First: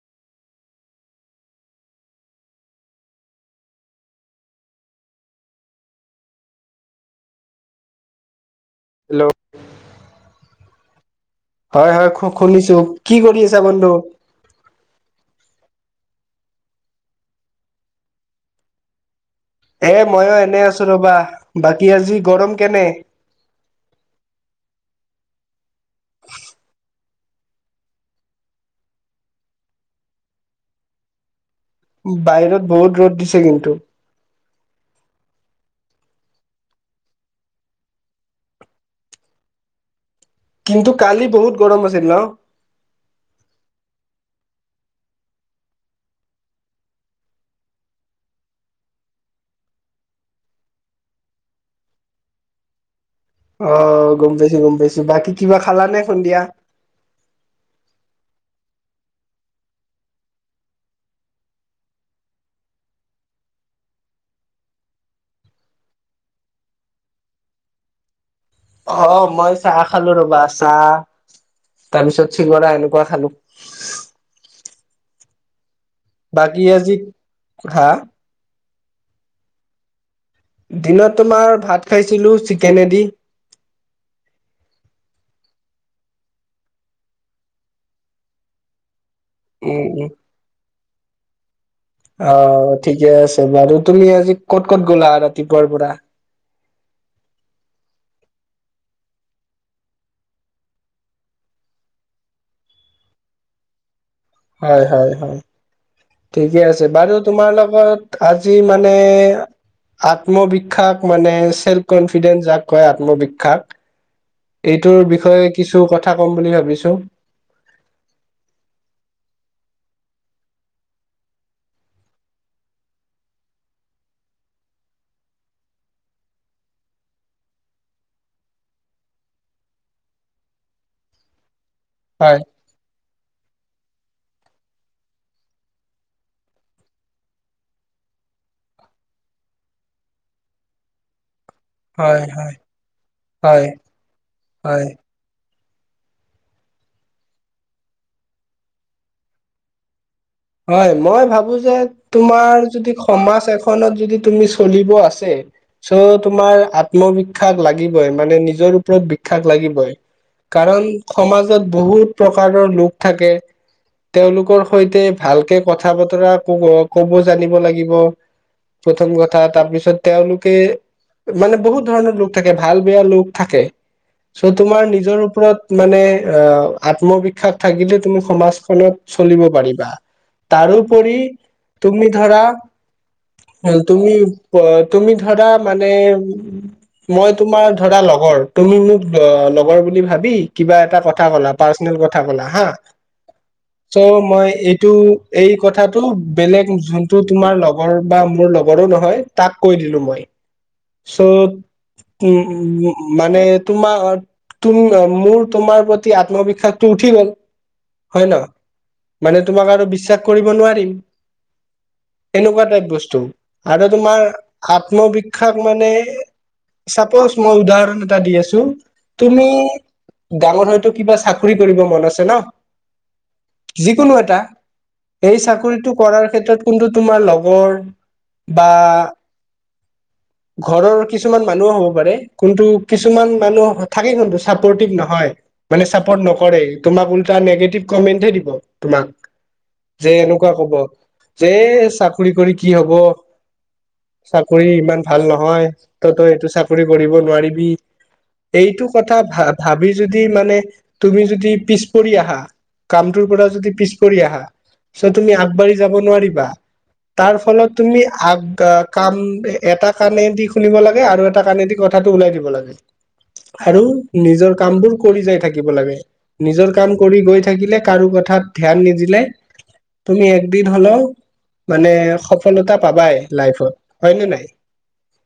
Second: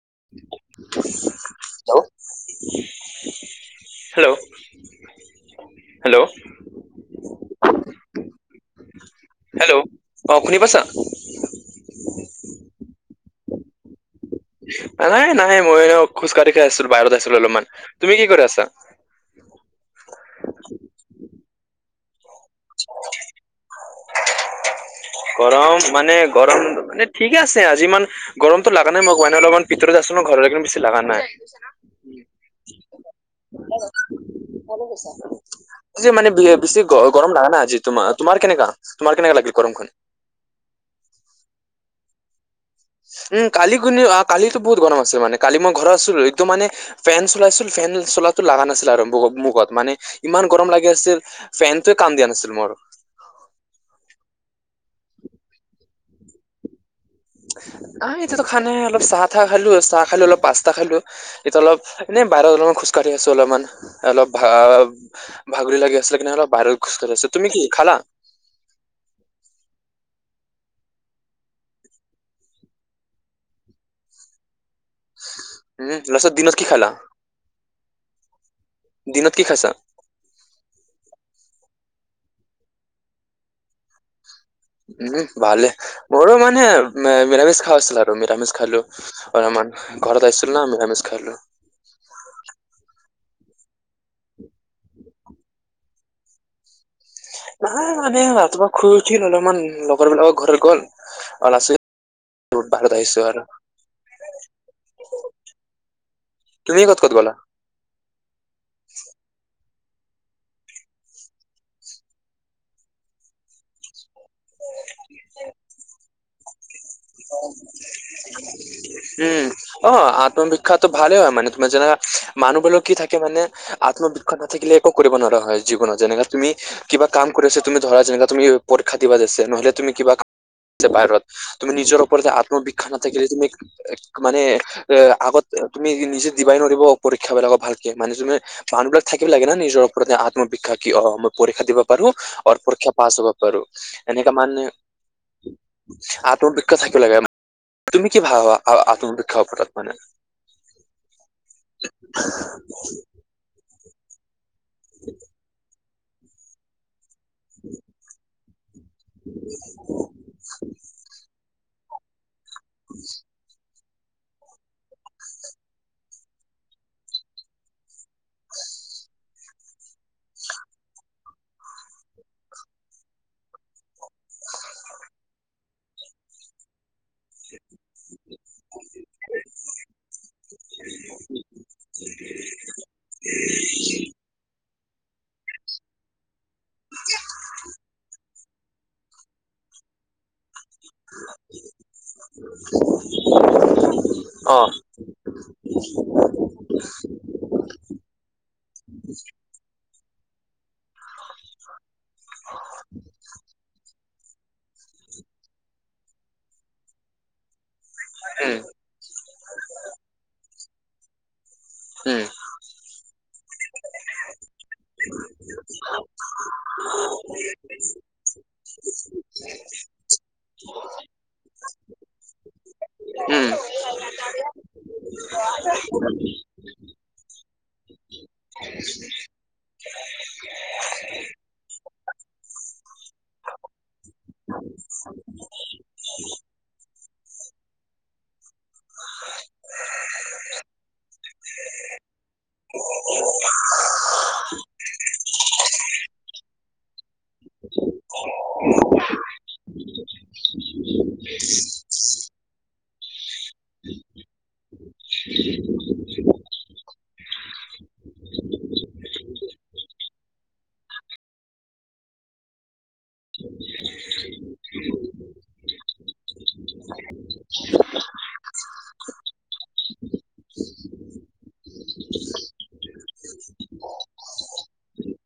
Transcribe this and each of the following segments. [unintelligible] Hello, hello? Hello? Hello hello? ' অ শুনি পাছা? হয় হয় শুনিছো কি কৰি আছা বন্ধু? নাই নাই, মই এনে খোজ কাঢ়ি‌ কে আছিল বাহিৰত আছিলো অলপমান তুমি কি কৰি আছা? এ ময়ো এনে আছো ৰবা বাকী আজি গৰম কেনে? [unintelligible] গৰম মানে গৰম মানে ঠিকে আছে আজি ইমান গৰমতটো লাগা নাই, মই ন অলপমান ভিতৰত আছো। কিন্তু বেছি লাগা নাই। বাহিৰত বহুত ৰ'দ দিছে কিন্তু। মান বিয়ে বেছি গ - গৰম লাগা নাই আজি তোমাৰ। তোমাৰ কেনেকা? তোমাৰ কেনেকা লাগিল গৰমখন? কিন্তু কালি বহুত গৰম আছিল ন? উম কালি কুনি আ কালিতো বহুত গৰম আছিল মানে। কালি মই ঘৰত আছিলো। একদম মানে ফেন চলাইছি ফেন চলাতো লাগা নাছিল আৰু বগ মুখত মানে ইমান গৰম লাগি আছিল ফেনটোৱে কাম দিয়া নাছিল মোৰ। অ গম পাইছো গম পাইছো বাকী কিবা খালা নে সন্ধিয়া? [inaudible] আহ এতিয়াতো খা নাই। অলপ চাহ ঠাহ খালো। চাহ খালো, অলপ পাচটা খালোঁ। ইটা অলপ এনে বাহিৰত অলপমান‌ খোজ কাঢ়ি আছো অলপমান। অলপ ভা - ভাগৰি লাগি আছিলে কানে অলপ বাহিৰত খোজকাঢ়ি আছো। তুমি কি খা লা অ' মই চাহ খালো ৰবা চাহ। তাৰ পিছত চিঙৰা এনেকুৱা খালোঁ। উম, লছত দিনত কি খালা? আজি হা দিনত কি খাইছা? দিনত তোমাৰ ভাত খাইছিলোঁ চিকেনেদি। উম, ভালে মোৰো মানে যে মিৰামিছ খা হৈছিল আৰু মিৰামিছ খালোঁ। আমাৰ উম উম ঘৰত আইছিলো না মিৰামিছ খালো। অ, ঠিকে আছে। বাৰু তুমি আজি ক'ত ক'ত গ'লা? তিপুৱাৰ পৰা। নাই মানে ৰাতিপুৱা খুই উঠিল। অলপমান লগৰ বিলাকৰ ঘৰত গল। অলাছিল ৰধ বাৰত আহিছোঁ আৰু। হয়, হয়, হয়। ঠিকে তুমি আছে। ক'ত ক'ত বাৰু গ'লা তোমাৰ লগত আজি মানে আত্মবিখ্যাক মানে চেল্ফ কনফিডেন্স যাক কয় আত্মবিখ্যাক এইটোৰ বিষয়ে কিছু কথা কম বুলি ভাবিছোঁ। [unintelligible] উম, অ আত্মবিখ্যাতটো ভালে হয় মানে তোমাৰ যেনেকা মানুহ বিলাক কি থাকে মানে আত্মবিখ্যাত নাথাকিলে একো কৰিব নোৱাৰা হয় জীৱনত। যেনেকা তুমি কিবা কাম কৰি আছা তুমি ধৰা যেনেকা তুমি পৰ‌ ক্ষা দিবা আছে নহলে তুমি কিবা বাহিৰত তুমি নিজৰ ওপৰতে হয় আত্মবিখ্যাত নাথাকিলে তুমি মানে এ আগত তুমি নিজে দিবাই নৰিব পৰীক্ষা বিলাকক ভালকে। মানে তুমি মানুহ বিলাক থাকিব লাগে নিজৰ ওপৰতে আত্ম বিখ্যাত কি অ পৰীক্ষা দিব পাৰো হয় হয় আৰু পৰীক্ষা পাছ হব পাৰো। হয় এনেকা মানে হয় আত্মবিখ্যাত থাকিব লাগে। তুমি কি ভাবা আত্মবিখ্যাত মানে? হয়, মই ভাবো যে তোমাৰ যদি সমাজ এখনত যদি তুমি চলিব আছে চ' তোমাৰ আত্মবিখ্যাত লাগিবই। মানে নিজৰ ওপৰত আত্মবিখ্যাত লাগিবই, কাৰণ সমাজত বহুত প্ৰকাৰৰ লোক থাকে তেওঁলোকৰ সৈতে ভালকে কথা বতৰা কব কব জানিব লাগিব। প্ৰথম কথা তাৰপিছত তেওঁলোকে মানে বহুত ধৰণৰ লোক থাকে। ভাল, বেয়া লোক থাকে। চ' তোমাৰ নিজৰ ওপৰত মানে অ। আত্মবিখ্যাত থাকিলে তুমি সমাজখনত চলিব পাৰিবা। তাৰোপৰি তুমি ধৰা তুমি অ, তুমি ধৰা মানে মই তোমাৰ ধৰা লগৰ। তুমি মোক লগৰ বুলি ভাবি কিবা এটা কথা ক'লা পাৰ্চনেল কথা ক'লা হা। চ' মই অ টো এই কথাটো বেলেগ যোনটো তোমাৰ লগৰ বা মোৰ লগৰো নহয় তাক কৈ দিলো মই। চ' উ-উ মানে তোমাৰ তুম মোৰ তোমাৰ প্ৰতি আত্মবিখ্যাতটো উঠি গল। হয় ন? উম মানে তোমাক আৰু বিশ্বাস কৰিব নোৱাৰিম। উম, এনেকুৱা টাইপ বস্তু। আৰু তোমাৰ আত্মবিখ্যাত মানে চাপজ মই উদাহৰণ এটা দি আছো। তুমি ডাঙৰ হয়তো কিবা চাকৰি কৰিব মন আছে ন উম, যিকোনো এটা এই চাকৰি চাকৰিটো কৰাৰ ক্ষেত্ৰত কিন্তু তোমাৰ লগৰ বা ঘৰৰ কিছুমান মানুহো হ'ব পাৰে কোনটো কিছুমান মানুহ থাকে কোন্তটো চাপৰ্টিভ নহয় চাপদ নকৰে তোমাক উলতাই নিগেটিভ কমেন্ট দিব তোমাক যে এনেকুৱা কব যে চাকৰি কৰি কি হব চাকৰি ইমান ভাল নহয় তই তই এইটো চাকৰি কৰিব নোৱাৰিবি এইটো কথা ভা ভাবি যদি মানে তুমি যদি পিছ পৰি আহা কামটোৰ পৰা যদি পিছ পৰি আহা চ তুমি আগবাঢ়ি যাব নোৱাৰিবা তাৰ ফলত তুমি আগ কাম এটা কাণেদি শুনিব লাগে আৰু এটা কাণেদি কথাটো ওলাই দিব লাগে আৰু নিজৰ কামবোৰ কৰি যাই থাকিব লাগে নিজৰ কাম কৰি গৈ থাকিলে কাৰো কথাত ধ্যান নিদিলে তুমি একদিন হলেও মানে সফলতা পাবাই লাইফত হয় নে নাই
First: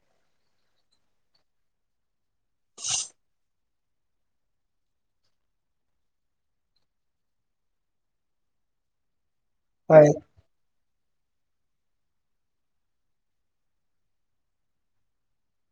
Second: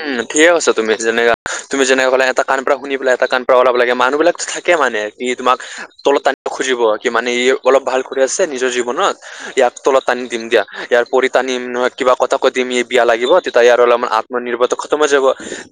উম ঠিকে আছা তুমি যেনে তুমি যেনে কলা এটা কাণ পৰা শুনি পেলাই এটা কণ পৰা অল লাগে মানুহ বিলাক থাকে মানে কি তোমাক তলত টানিব খুজিব কি মানে ই অলপ ভাল কৰি আছে নিজৰ জীৱনত ইয়াক তলত হয় টানি দিম দিয়া ইয়াৰ পৰি টানিম নহয় কিবা কথা কৈ দিম বিয়া লাগিব তেতিয়া ইয়াৰ হ'লে আমাৰ আত্মনিৰ্ভৰতটো খতম হৈ যাব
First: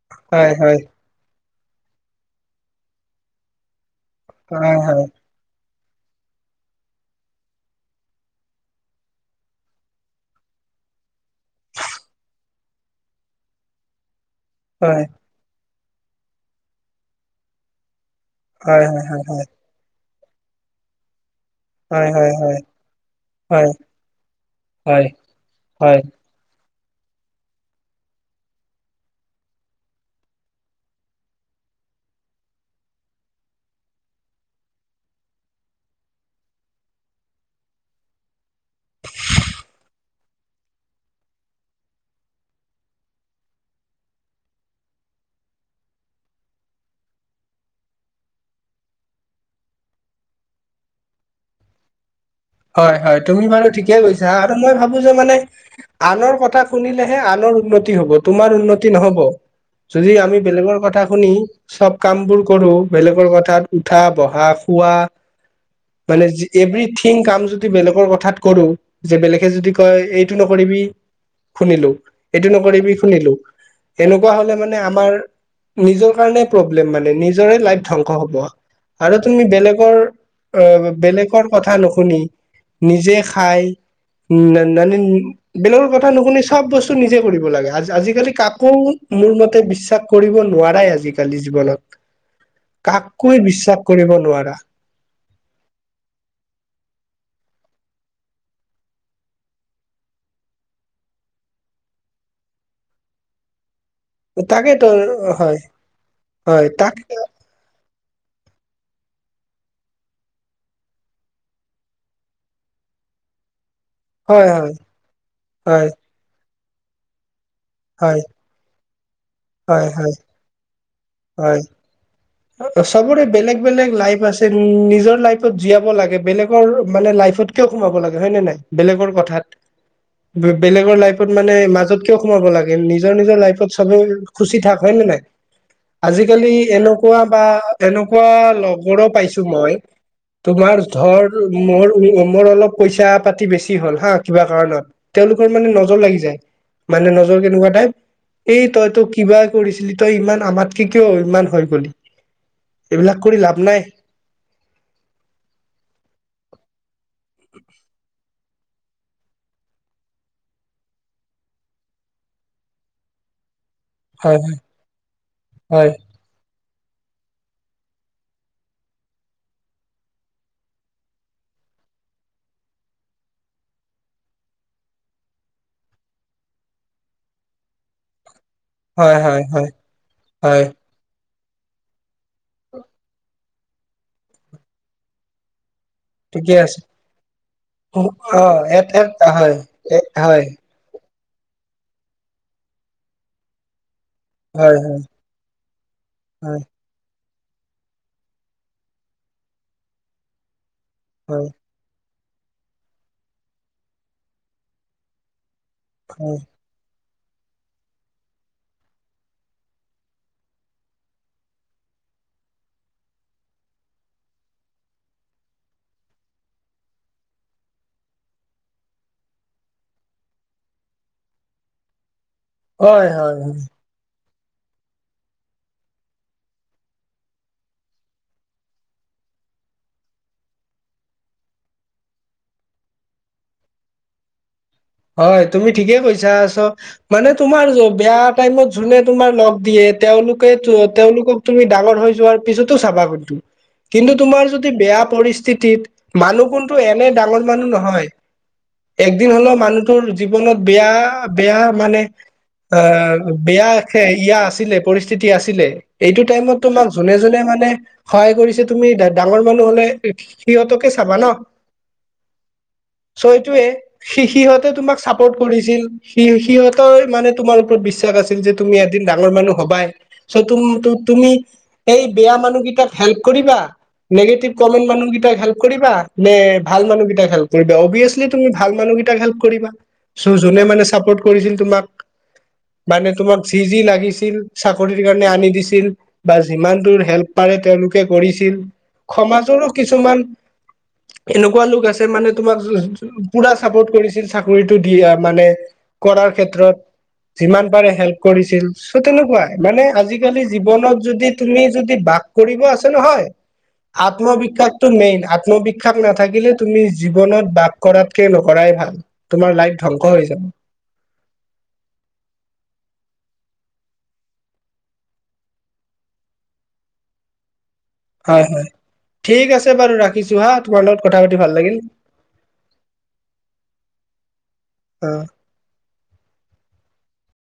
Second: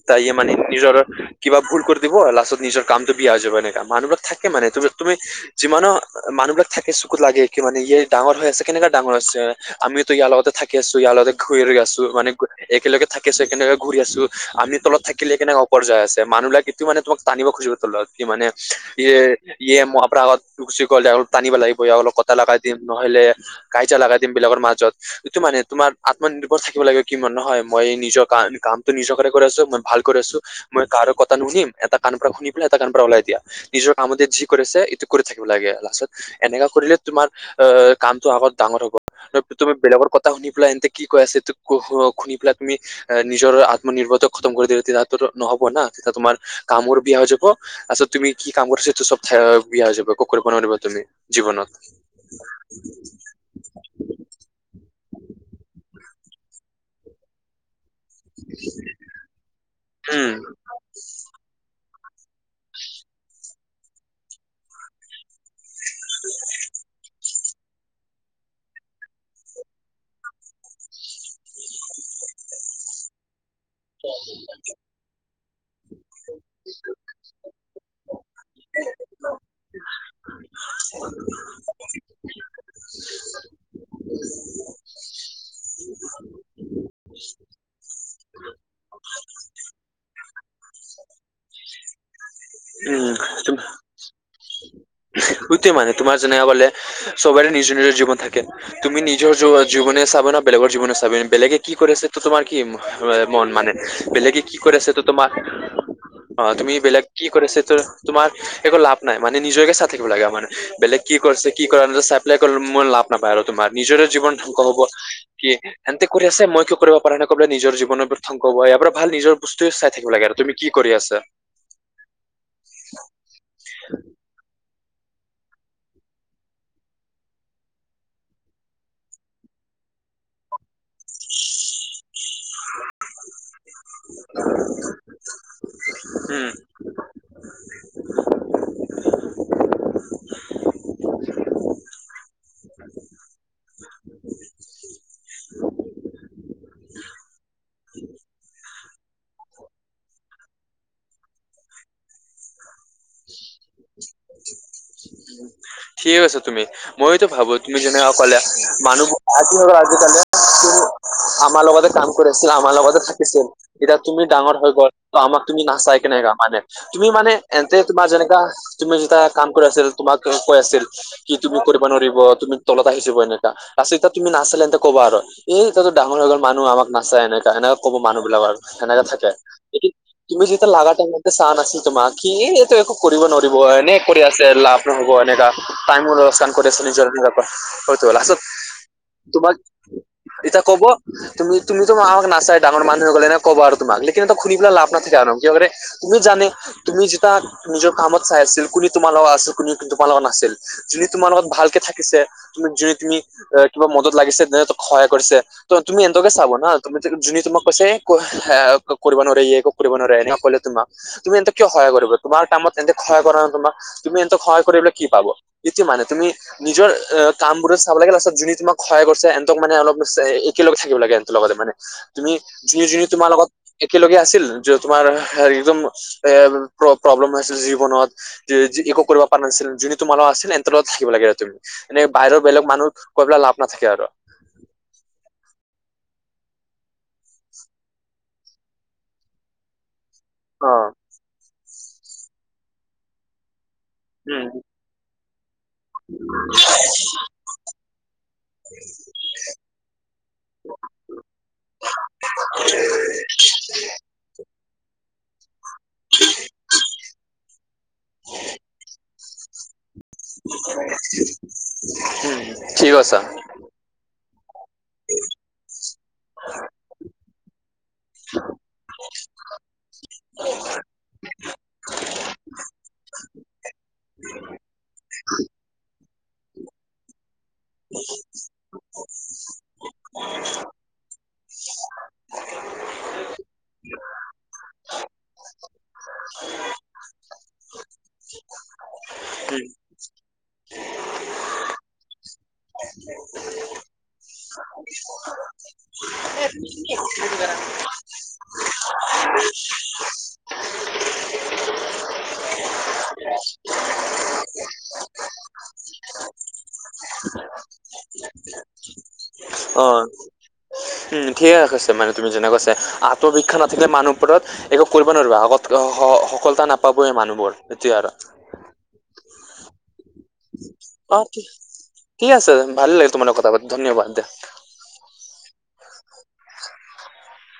তাই মান হয় হয় নিজৰ কিবা ভুল কৰি দিব লাষ্টত নিজৰ কামটো বিয়া হৈ যাব এনেকা মানুহ থাকে মানে হয় তুমি হয় তুমি যিমানো মানুহ বিলাক থাকে চকুত লাগে কি মানে ইয় ডাঙৰ হৈ আছে কেনেকা ডাঙৰ আছে আমিটো ইয়াৰ লগতে থাক আছো ইয়াৰ লগতে ঘূৰি আছো মানে একেলগে থাকি কেনেকে ঘূৰি আছো আমি তলত হয় থাকিলে কেনেকে ওপৰা যায় আছে মানুহবাকটো মানে তোমাক টানিব খুজিব তলত কি মানে হয় হয় ইয়ে হয় ইয়ে ম পৰা আগ টানিব লাগিব ই হয় অলপ হয় কটা লগাই দিম নহলে হয় কাজিয়া লগাই দিম বিলাকৰ মাজত সটো মানে তোমাৰ হয় আত্মনিৰ্ভৰ থাক লাগে কিমান নহয় মই নিজৰ ক কামটো নিজৰ কাৰ কৰি আছো মই ভাল কৰি আছো মই কাৰো কথা নুনিম এটা কানৰ পৰা শুনি পেলাই এটা কান ওলাই দিয়া নিজৰ কাম যি কৰিছে এইটো কৰি থাকিব লাগে লাষ্টত এনেকা কৰিলে তোমাৰ অ কামটো আগত ডাঙৰ হব ন তুমি বেলেগৰ কথা শুনি পেলাই এনেতে কি কৈ আছে শুনি পেলাই তুমি নিজৰ আত্মনিৰ্ভৰশীল খতম কৰি দিলা তেতিয়াতো নহবা তেতিয়া তোমাৰ কামৰ বেয়া হৈ যাব পিছত তুমি কি কাম কৰিছা এইটো চব বেয়া হৈ যাব একো কৰিব নোৱাৰিবা তুমি জীৱনত। হয় হয় তুমি বাৰু ঠিকে কৈছা আৰু মই ভাবো যে মানে। আনৰ কথা শুনিলেহে আনৰ উন্নতি। হব তোমাৰ উন্নতি নহব যদি উম আমি বেলেগৰ কথা শুনি চব। কামবোৰ কৰোঁ বেলেগৰ কথাত উঠা বহা খোৱা। মানে অভৃথিং। কাম যদি বেলেগৰ কথাত কৰো যে বেলেগে যদি কয় এইটো নকৰিবি। শুনিলোঁ এইটো নকৰিবি শুনিলোঁ এনেকুৱা হলে মানে আমাৰ। নিজৰ কাৰণে প্ৰব্লেম মানে নিজৰে লাইফ ধ্বংস হ'ব। আৰু তুমি বেলেগৰ অ বেলেগৰ কথা নোশুনি। নিজে খাই। উম নানা বেলেগৰ কথা নুশুনি চব বস্তু নিজে কৰিব লাগে হাজাৰ। কাকো মোৰ মতে বিশ্বাস কৰিব নোৱাৰাই আজিকালি জীৱনত। কাকোয়েই বিশ্বাস কৰিব নোৱাৰা। উহ। সেইটোয়ে মানে তোমাৰ যেনেকা কলে চবৰে নিজৰ নিজৰ জীৱন থাকে তুমি নিজৰ জীৱনে চাব। বেলেগৰ জীৱনে চাবি বেলেগে কি কৰিছে তো তোমাৰ কি মন মানে। বেলেগে কি কৰি তাকেতো আছে ত তোমাৰ। হয় অ হয় তুমি তাক বেলেগ কি কৰিছে তোমাৰ একো লাভ নাই। মানে নিজেকে চাই থাকিব লাগে আমাৰ বেলেগ কি কৰিছে কি চাই পেলাই লাভ নাপায় আৰু তোমাৰ। নিজৰ জীৱন হয় ধং হয় হ'ব কি হয় সিহঁতে কৰি আছে মই কিয় কৰিব পাৰা নাই। সেইফালে নিজৰ জীৱনৰ হয় ধ্বংস ইয়াৰ পৰা ভাল নিজৰ বস্তুৱয়ে হয় চাই থাকিব হয় লাগে আৰু তুমি কি কৰি আছা। হয় চবৰে বেলেগ বেলেগ লাইফ আছে নিজৰ। নিজৰ লাইফত জিয়াব লাগে বেলেগে লাইফত কিয় সোমাব লাগে হয় ন নাই বেলেগৰ কথাত। বেলেগৰ লাইফত মানে মাজত কিয় সোমাব লাগে নিজৰ নিজৰ লাইফত। চবে খুচি থাক হয় নে নাই। উম আজিকালি এনেকুৱা বা এনেকুৱা লগৰো পাইছোঁ মই। তোমাৰ ধৰ মোৰ মোৰ অলপ পইচা পাতি বেছি হ'ল হা কিবা কাৰণত। তেওঁলোকৰ মানে নজৰ লাগি যায় মানে নজৰ কেনেকুৱা টাইপ এই। তই তো কিবাই কৰিছিলি তই ইমান আমাতকে কিয় ইমান হৈ গলি। এইবিলাক কৰি লাভ নাই ঠিক আছ তুমি মই। ভাব তুমি যেনেকুৱা ক'লা মানুহ আজি আজি কালি। আমাৰ লগতে কাম কৰিছিল আমাৰ লগতে থাকিছিল। এতিয়া তুমি হয় ডাঙৰ হৈ গ'ল ত আমাক তুমি হয়, নাচাই কেনেকা মানে তুমি মানে। তে তোমাৰ যেনেকা তুমি যেতিয়া কাম কৰি আছিল তোমাক কৈ আছিল কি তুমি কৰিব নোৱাৰিব তুমি। তলত আহি জাব আচলতে ত তুমি নাছিলে ইহঁতে ক'বা আৰু এই এতিয়া ডাঙৰগ মানুহ আমক নাচাই এনেকা এনে। ক'ব মানুহ বিলাক আৰু সেনেকে হয়, থাকে হয়, হয়, এ তুমি হয়, যেতিয়া লাগা টাইম চোৱা নাছিল তোমাক কি। একো কৰিব নোৱাৰিব এনে কৰি আছে লাভ নহ'ব এনেকা। টাইমো লোকচান কৰি আছে নিজৰ ঘৰৰ পৰা হয়তো অ', এট এট তোমাক হয়, এ হয়, এতিয়া কব। তুমি তুমি তো আমাকা নাচাই ডাঙৰ মানুহ 'হয় গলা এনেকা কব আৰু তোমাক। সিহঁতৰ শুনি পেলাই হয়, লাভ হয়, নাথাকে আৰু কিয় কৰে তুমি জানে হয়, তুমি যেতিয়া। নিজৰ কামত চাই আছিল কোনে তোমাৰ লগত আছিল কোনে তোমাৰ লগত নাছিল যোনে তোমাৰ লগত হয়, ভালকে থাকিছে। তুমি জোনে তোনে তুমি কিবা মদত লাগিছে জোনে সহায় কৰিছে ত তুমি সিহঁতকে হয়। চাবা না তুমি। যোনে তোমাক কৈছে ক ক কৰিব নোৱাৰিে ই কৰিব নোৱাৰে এনে কলে তোমাক তুমি সিহঁতক কিয় সহায় কৰিব। তোমাৰ কামত এন্তে সহয় কৰা নাই তোমাক তুমি এন্তে সহায় কৰিবলে কি পাব এইটো মানে তুমি নিজৰ। [unintelligible] কামবোৰত চাব লাগে তাৰপাছত যোনে তোমাক কহয় কৰিছে ইহঁতৰ মানে অলপ একেলগে থাক লাগে ইহঁতৰ লগতে মানে। [unintelligible] তুমি যোনে যোনে হয়, তোমাৰ হয়, লগত একেলগে আছিল যে তোমাৰ একদম এ প্ৰ। প্ৰব্লেম হৈছিল জীৱনত একো কৰিব পৰা নাছিল যোন তোমাৰ লগত আছিলে ইহঁতৰ লগত থাকিব লাগে আৰু তুমি। বাহিৰৰ বেলেগ মানুহ কৈ পেলাই লাভ নাথাকে আৰু। হয় তুমি ঠিকে কৈছা আছ মানে তোমাৰ য বেয়া। টাইমত যোনে তোমাৰ লগ দিয়ে তেওঁলোকে অ তেওঁলোকক- তুমি ডাঙৰ হৈ যোৱাৰ পিছতো চাবা স কিন্তু তোমাৰ উম যদি বেয়া পৰি। টিতিত মানুহ কোনটো এনে ডাঙৰ মানুহ নহয় একদিন হলেও মানুহ জীৱনত বেয়া বেয়া মানে বেয়া। আছিলে পৰিস্থিতি আছিলে এইটো তায়মত তোমাক জোনে জোনে মানে সহায় কৰিছে তুমি ডাঙৰ মানুহ হ'লে- সিহঁতকে চাবা ন উম ঠিক কৈছা চটোৱে সি সিহঁতে তোমাক চাপৰ্ট কৰিছিল স সিহতৰ মানে তোমাৰ ওপৰত বিশ্বাস আছিল যে তুমি এদিন ডাঙৰ মানুহ হ'বা। চঅ, তুমি এই বেয়া মানুহ কেইটাত হেল্প কৰিবা নিগেটিভ কমেন মানুহকেই হেল্প কৰিবা নে ভাল মানুহকেই হেল্প কৰিবা অভিয়াচলি তুমি ভাল মানুহ- মানুহ কিতাক হেল্প কৰিবা চ জো মানে চাপৰ্ কৰিছিল তোমাক- মানে তোমাক যি যি লাগিছিল চাকৰিৰ কাৰণে আনি দিছিল বা যিমান দৰ হেল্প প- তেওঁলোকে কৰিছিল উম সমাজৰো কিছুমান,। এনেকুৱা লোক আছে মানে তোমাক পুৰা চাপৰ্ট কৰিছিল। চাকৰিটো দি মানে [unintelligible] কৰাৰ ক্ষেত্ৰত [inaudible] যিমান পাৰে হেল্প কৰিছিল চ' তেনেকুৱাই মানে আজিকালি জীৱনত যদি তুমি যদি। তাগ কৰিব আছে নহয়। আত্মবিশ্বাসটো মেইন আত্মবিশ্বাস নাথাকিলে তুমি জীৱনত বাস কৰাতকে নকৰাই ভ তোমাৰ লাইফ ধ্বংস হৈ যাব। [unintelligible] উ ঠিকে কৈছে মানে তুমি যেনে কৈছ আত্মবিশ্বাস নাথাকিলে মানুহ ওপৰত একো কৰিব নোৱাৰিবা আগত সফলতা নাপাবয় মানুহবোৰ এতিয়া হয় হয় আৰু ঠিক আছে বাৰু ৰাখিছোঁ হা তোমাৰ লগত অ কথা পাতি ভাল লাগিল ঠিক আছে ভাল লাগে তোমাৰ কথা পাতি ধন্যবাদ দে অ।